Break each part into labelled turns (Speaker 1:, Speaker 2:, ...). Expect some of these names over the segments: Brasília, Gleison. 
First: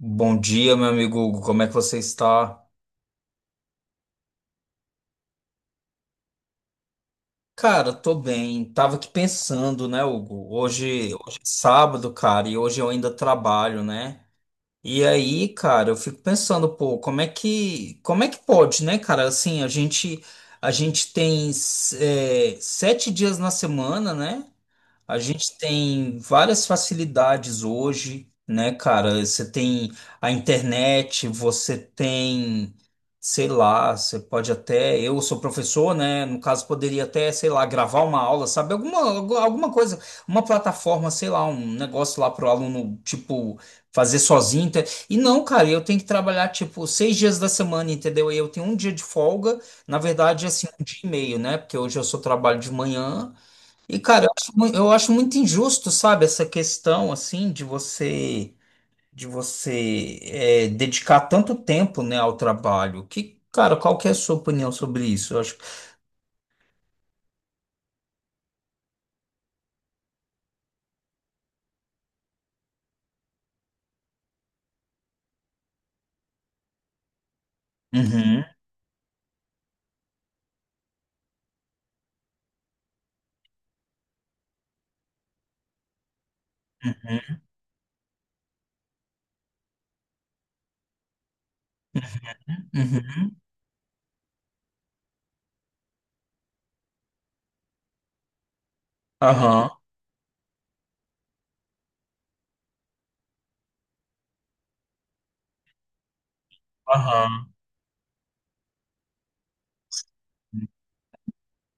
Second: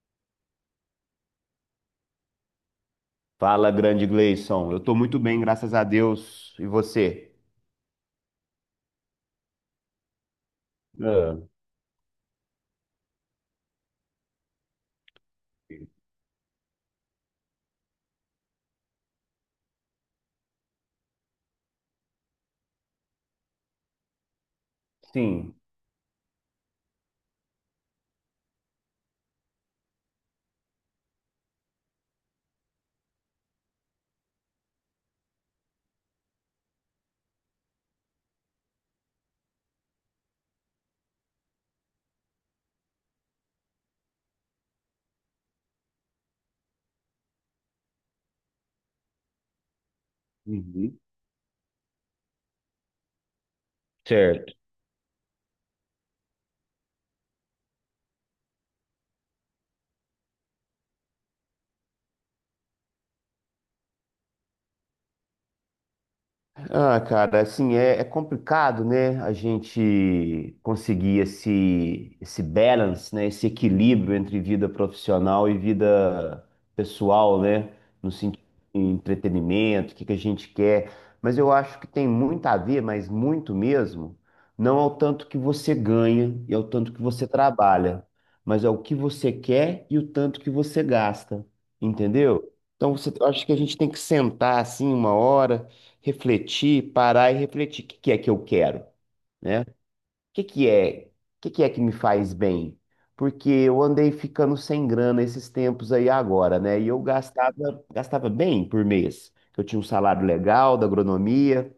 Speaker 1: Bom dia, meu amigo Hugo. Como é que você está?
Speaker 2: Fala, grande Gleison. Eu tô muito bem, graças a Deus. E você?
Speaker 1: Cara, tô bem. Tava aqui pensando, né, Hugo? Hoje,
Speaker 2: Ah,
Speaker 1: hoje é sábado, cara, e hoje eu ainda trabalho, né? E aí, cara, eu fico pensando, pô, como é que pode, né, cara? Assim, a gente tem, sete dias na semana, né? A
Speaker 2: sim.
Speaker 1: gente tem várias facilidades hoje, né, cara? Você tem a internet, você tem, sei lá, você pode até, eu sou professor, né? No caso, poderia até, sei lá, gravar uma aula, sabe? Alguma, alguma coisa, uma plataforma, sei lá, um negócio lá pro aluno, tipo, fazer sozinho. E não, cara, eu tenho que trabalhar, tipo, seis dias da semana, entendeu? E eu tenho um dia de folga, na verdade, assim, um dia
Speaker 2: Uhum.
Speaker 1: e meio, né? Porque hoje eu só trabalho de manhã. E, cara,
Speaker 2: Certo.
Speaker 1: eu acho muito injusto, sabe, essa questão, assim, de você dedicar tanto tempo, né, ao trabalho. Que, cara, qual que é a sua opinião sobre isso? Eu acho...
Speaker 2: Ah, cara, assim, é complicado, né? A gente conseguir esse balance, né? Esse equilíbrio entre vida profissional e vida pessoal, né? No sentido
Speaker 1: Uhum,
Speaker 2: de entretenimento, o que que a gente quer. Mas eu acho que tem muito a ver, mas muito mesmo, não ao tanto que você ganha e ao tanto que você
Speaker 1: uhum,
Speaker 2: trabalha, mas ao que você quer e o tanto que você gasta, entendeu? Então, eu
Speaker 1: uhum.
Speaker 2: acho que a gente tem que sentar assim uma hora refletir, parar e refletir. O que que é que eu quero, né?
Speaker 1: Aham,
Speaker 2: Que que é, o que que é que me faz bem? Porque eu andei ficando sem grana esses tempos aí agora, né? E eu
Speaker 1: aham,
Speaker 2: gastava bem por mês. Eu tinha um salário legal da agronomia,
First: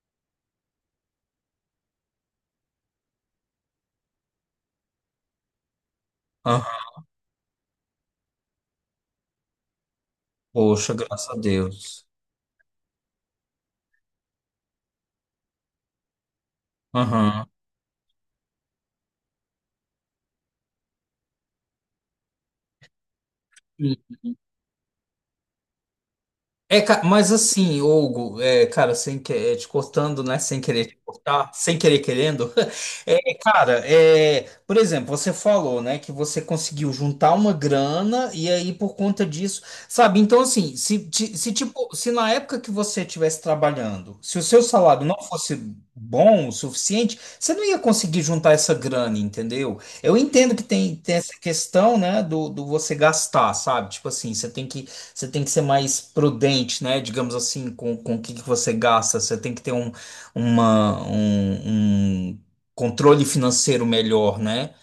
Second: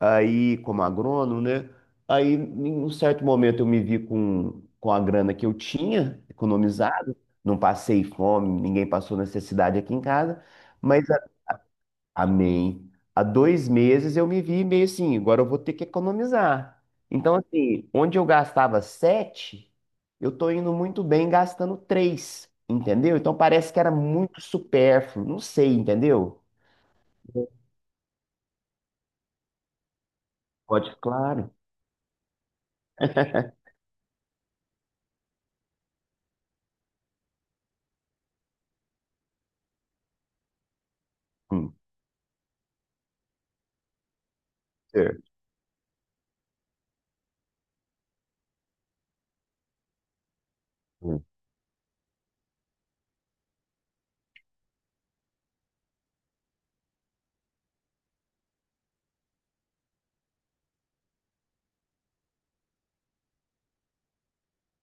Speaker 2: aí como agrônomo, né? Aí, em um certo momento, eu me vi com a grana que eu tinha
Speaker 1: aham.
Speaker 2: economizado. Não passei fome, ninguém passou necessidade aqui em casa.
Speaker 1: Poxa,
Speaker 2: Mas
Speaker 1: graças a Deus.
Speaker 2: Amém. Há 2 meses eu me vi meio assim, agora eu vou ter que economizar. Então,
Speaker 1: Aham.
Speaker 2: assim, onde eu gastava sete, eu tô indo muito bem gastando três, entendeu? Então parece que era muito supérfluo, não sei, entendeu?
Speaker 1: É, mas assim, Hugo, cara, sem que, te cortando, né? Sem querer
Speaker 2: Pode,
Speaker 1: te cortar,
Speaker 2: claro.
Speaker 1: sem querer querendo. É, cara, é, por exemplo, você falou, né, que você conseguiu juntar uma grana e aí por conta disso, sabe? Então, assim, se
Speaker 2: Hum,
Speaker 1: tipo, se na época que você estivesse trabalhando, se o seu salário não
Speaker 2: certo.
Speaker 1: fosse bom o suficiente, você não ia conseguir juntar essa grana, entendeu? Eu entendo que tem, tem
Speaker 2: Hum,
Speaker 1: essa questão, né, do você gastar, sabe? Tipo assim, você tem que ser mais prudente, né? Digamos assim, com o que que você gasta. Você tem que ter um, um controle financeiro melhor, né?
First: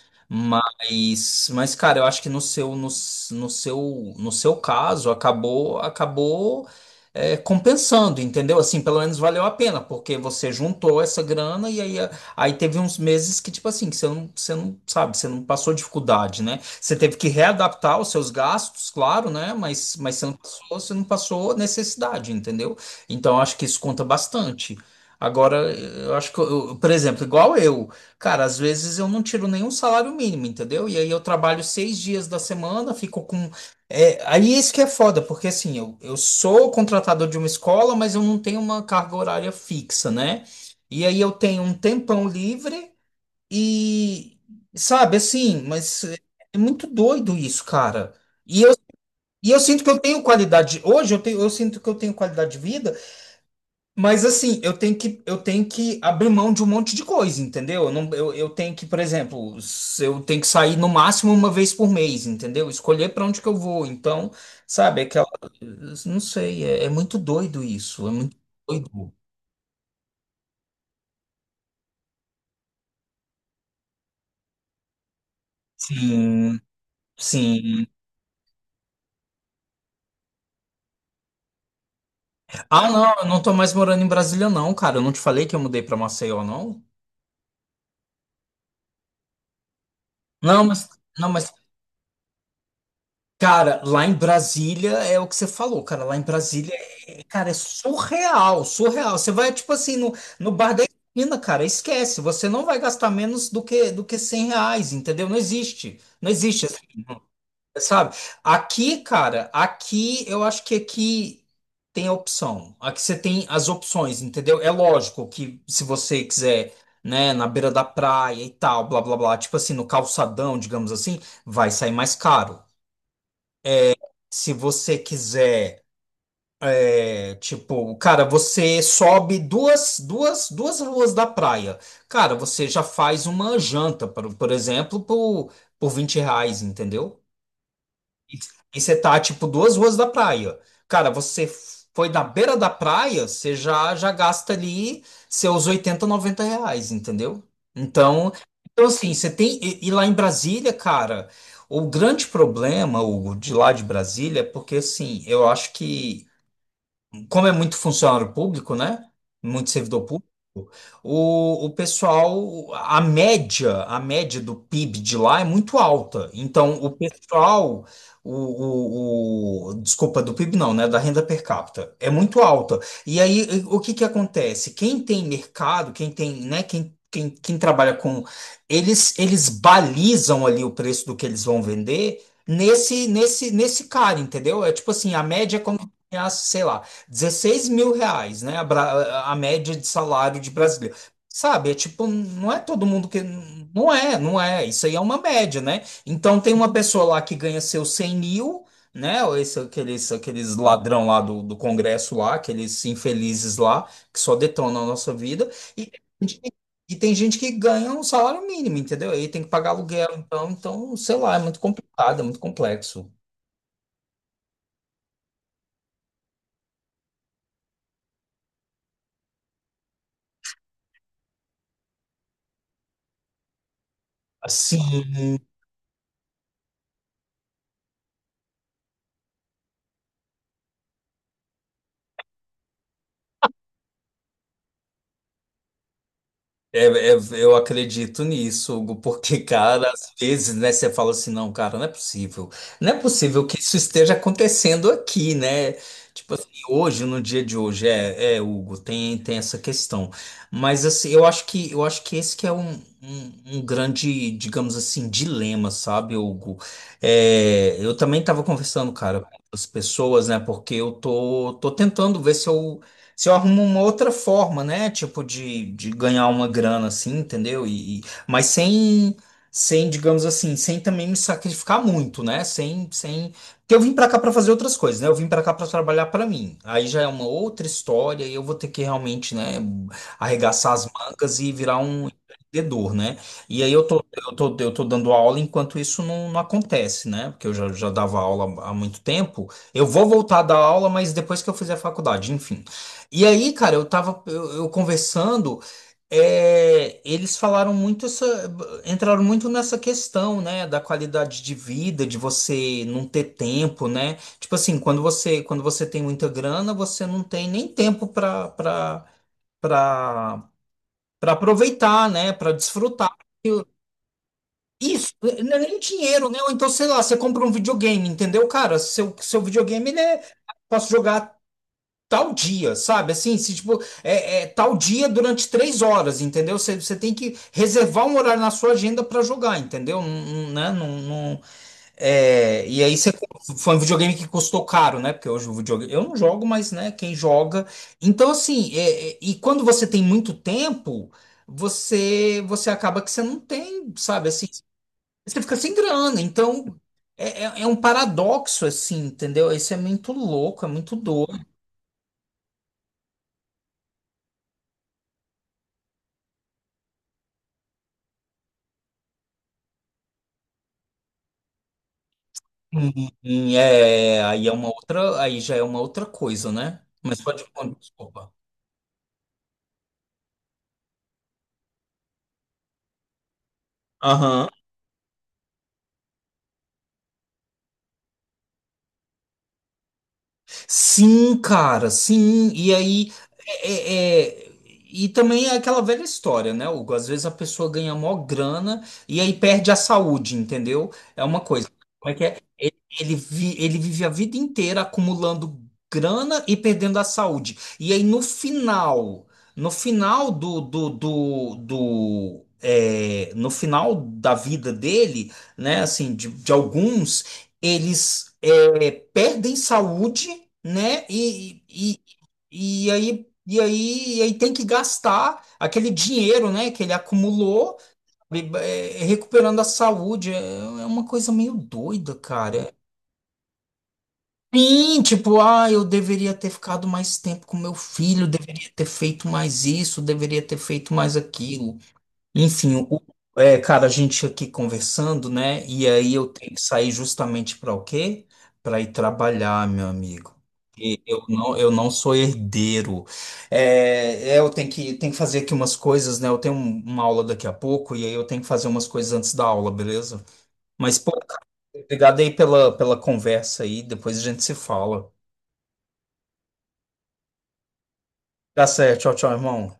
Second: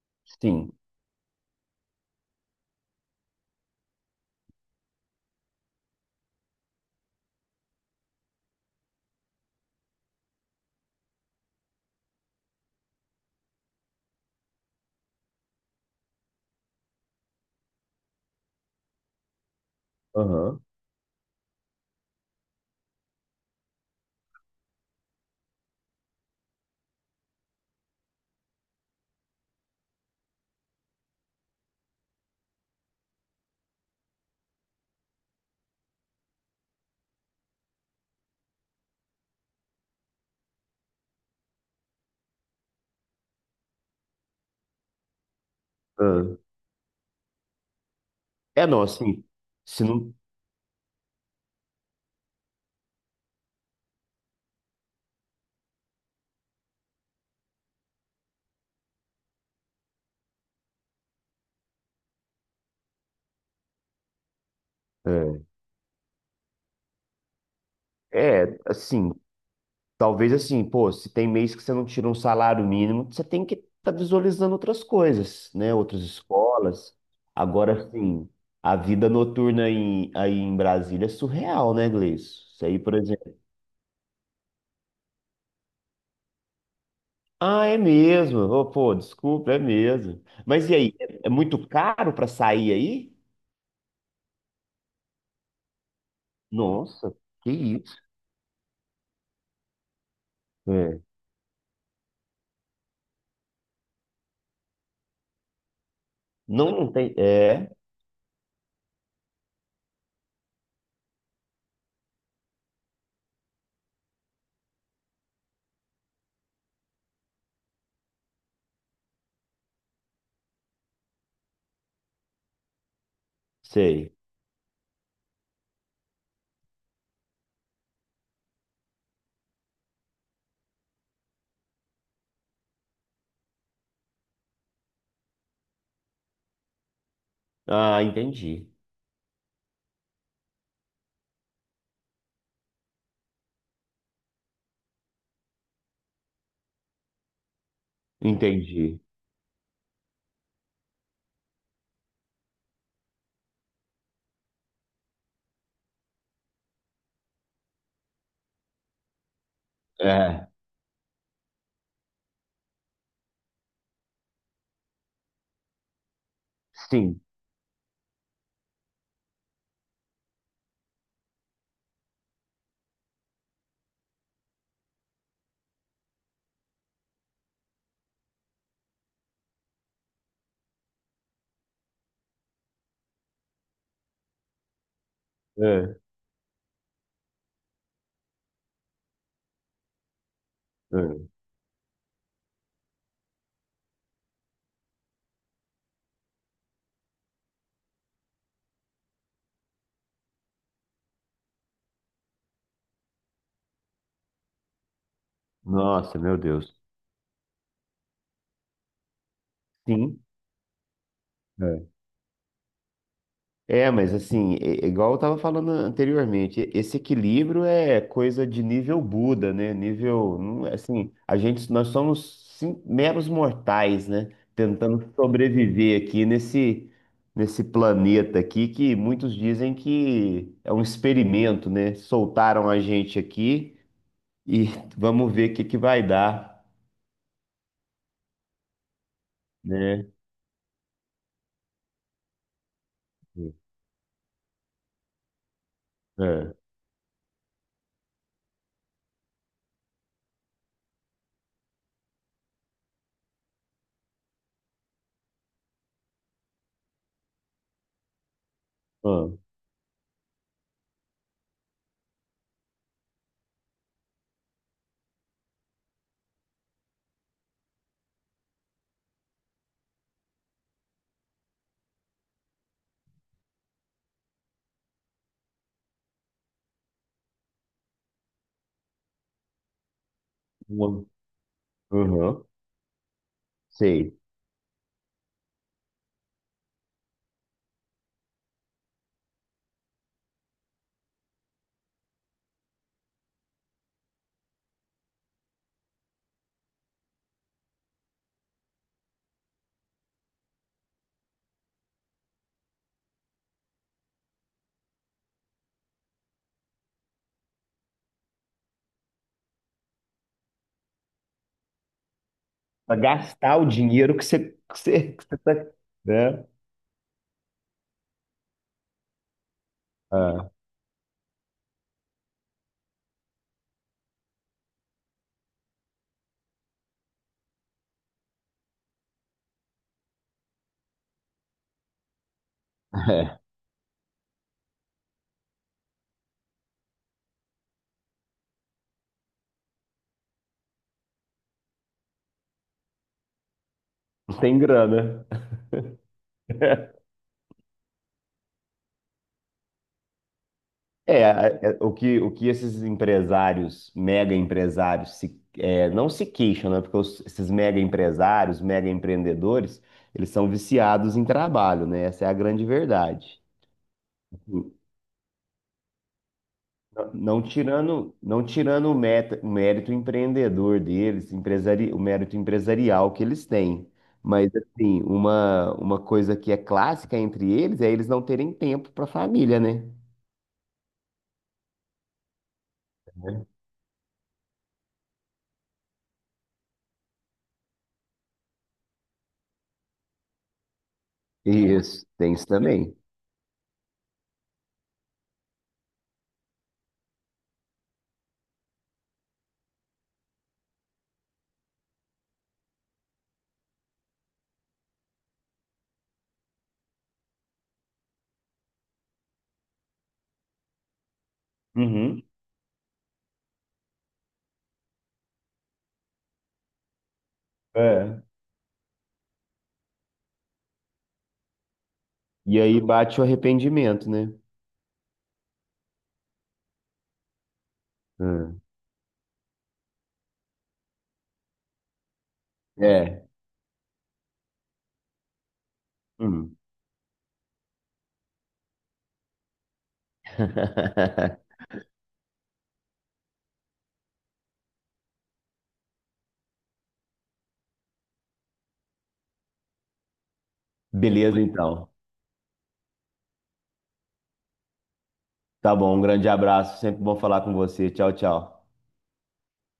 Speaker 2: Sim.
Speaker 1: Mas, cara, eu acho que no seu, no seu, no seu caso, acabou compensando, entendeu? Assim, pelo menos valeu a pena, porque você juntou essa grana e aí, aí teve uns meses que, tipo assim, que você não sabe, você não passou dificuldade, né? Você teve que readaptar os seus gastos, claro, né? Mas
Speaker 2: Aham.
Speaker 1: você não passou necessidade, entendeu? Então, eu acho que isso conta bastante. Agora, eu acho que, por exemplo, igual eu, cara, às vezes eu não tiro nenhum salário mínimo, entendeu? E aí eu trabalho seis dias da semana, fico com. É, aí isso que é foda, porque assim, eu sou contratador de uma escola, mas eu não tenho uma carga horária fixa, né? E aí eu tenho um tempão livre. E, sabe, assim, mas
Speaker 2: Ah.
Speaker 1: é muito doido isso, cara. E
Speaker 2: É,
Speaker 1: eu,
Speaker 2: não, assim,
Speaker 1: e eu sinto
Speaker 2: se
Speaker 1: que eu
Speaker 2: não.
Speaker 1: tenho qualidade. Hoje eu tenho, eu sinto que eu tenho qualidade de vida, mas assim, eu tenho que abrir mão de um monte de coisa, entendeu? Eu, não, eu tenho que, por exemplo, se eu tenho que sair no máximo uma vez por mês, entendeu? Escolher para onde que eu vou. Então, sabe, aquela,
Speaker 2: É,
Speaker 1: não sei, é muito doido isso. É muito
Speaker 2: assim,
Speaker 1: doido.
Speaker 2: talvez assim, pô, se tem mês que você não tira um salário mínimo, você tem que estar visualizando outras coisas, né? Outras
Speaker 1: Sim,
Speaker 2: escolas.
Speaker 1: sim.
Speaker 2: Agora, sim, a vida noturna aí em Brasília é surreal, né, Gleice? Isso aí,
Speaker 1: Ah,
Speaker 2: por
Speaker 1: não, eu
Speaker 2: exemplo.
Speaker 1: não tô mais morando em Brasília, não, cara. Eu não te falei que eu mudei pra Maceió, não?
Speaker 2: Ah, é mesmo? Ô, pô, desculpa, é mesmo.
Speaker 1: Não,
Speaker 2: Mas e
Speaker 1: mas,
Speaker 2: aí, é
Speaker 1: não,
Speaker 2: é
Speaker 1: mas,
Speaker 2: muito caro para sair aí?
Speaker 1: cara, lá em Brasília é o que você falou, cara. Lá em Brasília,
Speaker 2: Nossa,
Speaker 1: cara,
Speaker 2: que
Speaker 1: é
Speaker 2: isso?
Speaker 1: surreal, surreal. Você vai, tipo assim, no bar da
Speaker 2: É.
Speaker 1: esquina, cara, esquece. Você não vai gastar menos do que 100 reais, entendeu? Não existe. Não existe.
Speaker 2: Não, não tem. É,
Speaker 1: Sabe? Aqui, cara, aqui eu acho que aqui tem a opção. Aqui você tem as opções, entendeu? É lógico que se você quiser, né, na beira da praia e tal, blá blá blá, tipo assim, no calçadão, digamos assim, vai sair mais caro.
Speaker 2: sei.
Speaker 1: Se você quiser, é, tipo, cara, você sobe duas ruas da praia. Cara, você já faz uma janta, por exemplo, por 20 reais, entendeu?
Speaker 2: Ah,
Speaker 1: E
Speaker 2: entendi.
Speaker 1: e você tá, tipo, duas ruas da praia. Cara, você foi na beira da praia, você já, já gasta ali seus 80, 90 reais, entendeu? Então, então
Speaker 2: Entendi.
Speaker 1: assim, você tem. E lá em Brasília, cara, o grande problema, Hugo, de lá de Brasília, é porque, assim, eu acho que como é muito funcionário público, né? Muito servidor público,
Speaker 2: É,
Speaker 1: o pessoal, a média do PIB de lá é muito alta. Então, o
Speaker 2: sim.
Speaker 1: pessoal, desculpa, do PIB não, né? Da renda per capita é muito alta. E aí, o que que acontece? Quem tem mercado, quem tem, né? Quem trabalha com, eles balizam ali o preço do que eles vão vender. Nesse cara, entendeu? É tipo assim, a média é como, se
Speaker 2: É,
Speaker 1: sei lá, 16 mil reais, né? A média de salário de brasileiro.
Speaker 2: é.
Speaker 1: Sabe, é tipo, não é todo mundo que. Não é, não é. Isso aí é uma média, né? Então tem uma pessoa lá que ganha seus 100 mil, né? Ou esse, aqueles, aqueles ladrão lá do Congresso lá, aqueles infelizes lá, que só detonam a nossa vida. E,
Speaker 2: Nossa,
Speaker 1: tem
Speaker 2: meu
Speaker 1: gente que-
Speaker 2: Deus.
Speaker 1: e tem gente que ganha um salário mínimo, entendeu? Aí tem que pagar aluguel,
Speaker 2: Sim.
Speaker 1: então, então, sei lá, é muito
Speaker 2: É,
Speaker 1: complicado, é muito complexo.
Speaker 2: é, mas assim, é igual eu tava falando anteriormente, esse equilíbrio é coisa de nível Buda, né? Nível, é, assim, nós somos meros mortais, né?
Speaker 1: Assim.
Speaker 2: Tentando sobreviver aqui nesse planeta aqui que muitos dizem que é um experimento, né? Soltaram a gente aqui e vamos ver o que que vai dar,
Speaker 1: É, é, eu acredito nisso, Hugo, porque, cara,
Speaker 2: né?
Speaker 1: às vezes, né, você fala assim, não, cara, não é possível. Não é possível
Speaker 2: É.
Speaker 1: que isso esteja acontecendo aqui, né? Tipo assim,
Speaker 2: É.
Speaker 1: hoje, no dia de hoje, Hugo, tem, tem essa questão. Mas assim, eu acho que esse que é um, um grande, digamos assim, dilema, sabe, Hugo? É, eu também estava conversando, cara,
Speaker 2: Ah,
Speaker 1: com as pessoas, né? Porque eu tô, tô tentando ver se eu se eu arrumo uma outra forma, né? Tipo, de ganhar uma grana, assim, entendeu? Mas sem, sem, digamos assim, sem também me sacrificar muito, né? Sem, sem... Porque eu vim pra cá pra fazer outras coisas, né? Eu vim pra cá pra trabalhar pra mim. Aí já é uma outra história e eu vou ter que realmente, né, arregaçar as
Speaker 2: uma-
Speaker 1: mangas e virar um
Speaker 2: Uhum.
Speaker 1: empreendedor, né? E aí
Speaker 2: Sei.
Speaker 1: eu tô dando aula enquanto isso não, não acontece, né? Porque eu já, já dava aula há muito tempo. Eu vou voltar a dar aula, mas depois que eu fizer a faculdade, enfim. E aí, cara, eu conversando, eles falaram muito essa, entraram muito nessa questão, né, da qualidade de vida, de você não ter tempo, né? Tipo assim, quando você tem muita grana, você não tem nem tempo para para aproveitar, né, para
Speaker 2: Pra
Speaker 1: desfrutar.
Speaker 2: gastar
Speaker 1: Eu-
Speaker 2: o dinheiro que você, que você,
Speaker 1: Isso,
Speaker 2: que você tá,
Speaker 1: não é nem dinheiro, né?
Speaker 2: né?
Speaker 1: Ou então, sei lá, você compra um videogame, entendeu, cara? Seu videogame, ele é
Speaker 2: Ah,
Speaker 1: posso jogar tal dia, sabe? Assim, se tipo, é tal dia durante três horas, entendeu? Você tem que reservar um horário na sua agenda para jogar, entendeu? Não, não, né? É, e aí você
Speaker 2: é.
Speaker 1: foi um videogame que custou caro, né? Porque hoje o videogame, eu não jogo, mas né, quem joga. Então, assim, e quando você tem muito tempo, você acaba que você não tem, sabe?
Speaker 2: Não
Speaker 1: Assim,
Speaker 2: tem grana.
Speaker 1: você fica sem grana. Então, é um paradoxo, assim, entendeu? Isso é muito louco, é muito doido.
Speaker 2: O que esses empresários, mega empresários, se, é, não se queixam, né? Porque esses mega empresários, mega empreendedores, eles são viciados em trabalho, né? Essa é a grande
Speaker 1: Hum,
Speaker 2: verdade.
Speaker 1: aí é uma outra, aí já é uma outra coisa, né? Mas
Speaker 2: Não
Speaker 1: pode,
Speaker 2: tirando,
Speaker 1: desculpa.
Speaker 2: não tirando o mérito empreendedor deles, o mérito empresarial que eles têm.
Speaker 1: Aham.
Speaker 2: Mas, assim, uma coisa que é clássica entre eles é eles não terem tempo para a família, né?
Speaker 1: Sim, cara, sim. E aí é, é- é- e também é aquela velha história, né, Hugo? Às vezes a pessoa ganha mó grana e aí perde a saúde, entendeu? É uma coisa.
Speaker 2: Isso, tem isso também.
Speaker 1: Ele vive a vida inteira acumulando grana e perdendo a saúde. E aí no final, no final do, do, do, do no final da vida dele, né, assim, de alguns, eles perdem saúde, né, e,
Speaker 2: Uhum.
Speaker 1: e aí tem que gastar aquele dinheiro, né, que ele acumulou,
Speaker 2: É.
Speaker 1: recuperando a saúde. É uma coisa meio doida,
Speaker 2: E
Speaker 1: cara.
Speaker 2: aí bate o arrependimento, né?
Speaker 1: Sim, tipo, ah, eu deveria ter ficado mais tempo com meu filho,
Speaker 2: Hum.
Speaker 1: deveria ter feito mais isso, deveria ter feito mais aquilo. Enfim,
Speaker 2: É.
Speaker 1: é, cara, a gente aqui conversando, né? E aí eu tenho
Speaker 2: Hum.
Speaker 1: que sair justamente para o quê? Para ir trabalhar, meu amigo. Eu não sou herdeiro. É, é, eu tenho que fazer aqui umas coisas, né? Eu tenho uma aula daqui a pouco e aí eu tenho que fazer umas coisas antes da aula, beleza? Mas, pô,
Speaker 2: Beleza,
Speaker 1: cara,
Speaker 2: então.
Speaker 1: obrigado aí pela, pela conversa aí. Depois a gente se fala.
Speaker 2: Tá bom, um grande abraço. Sempre bom falar com você. Tchau, tchau.
Speaker 1: Tá certo. Tchau, tchau, irmão.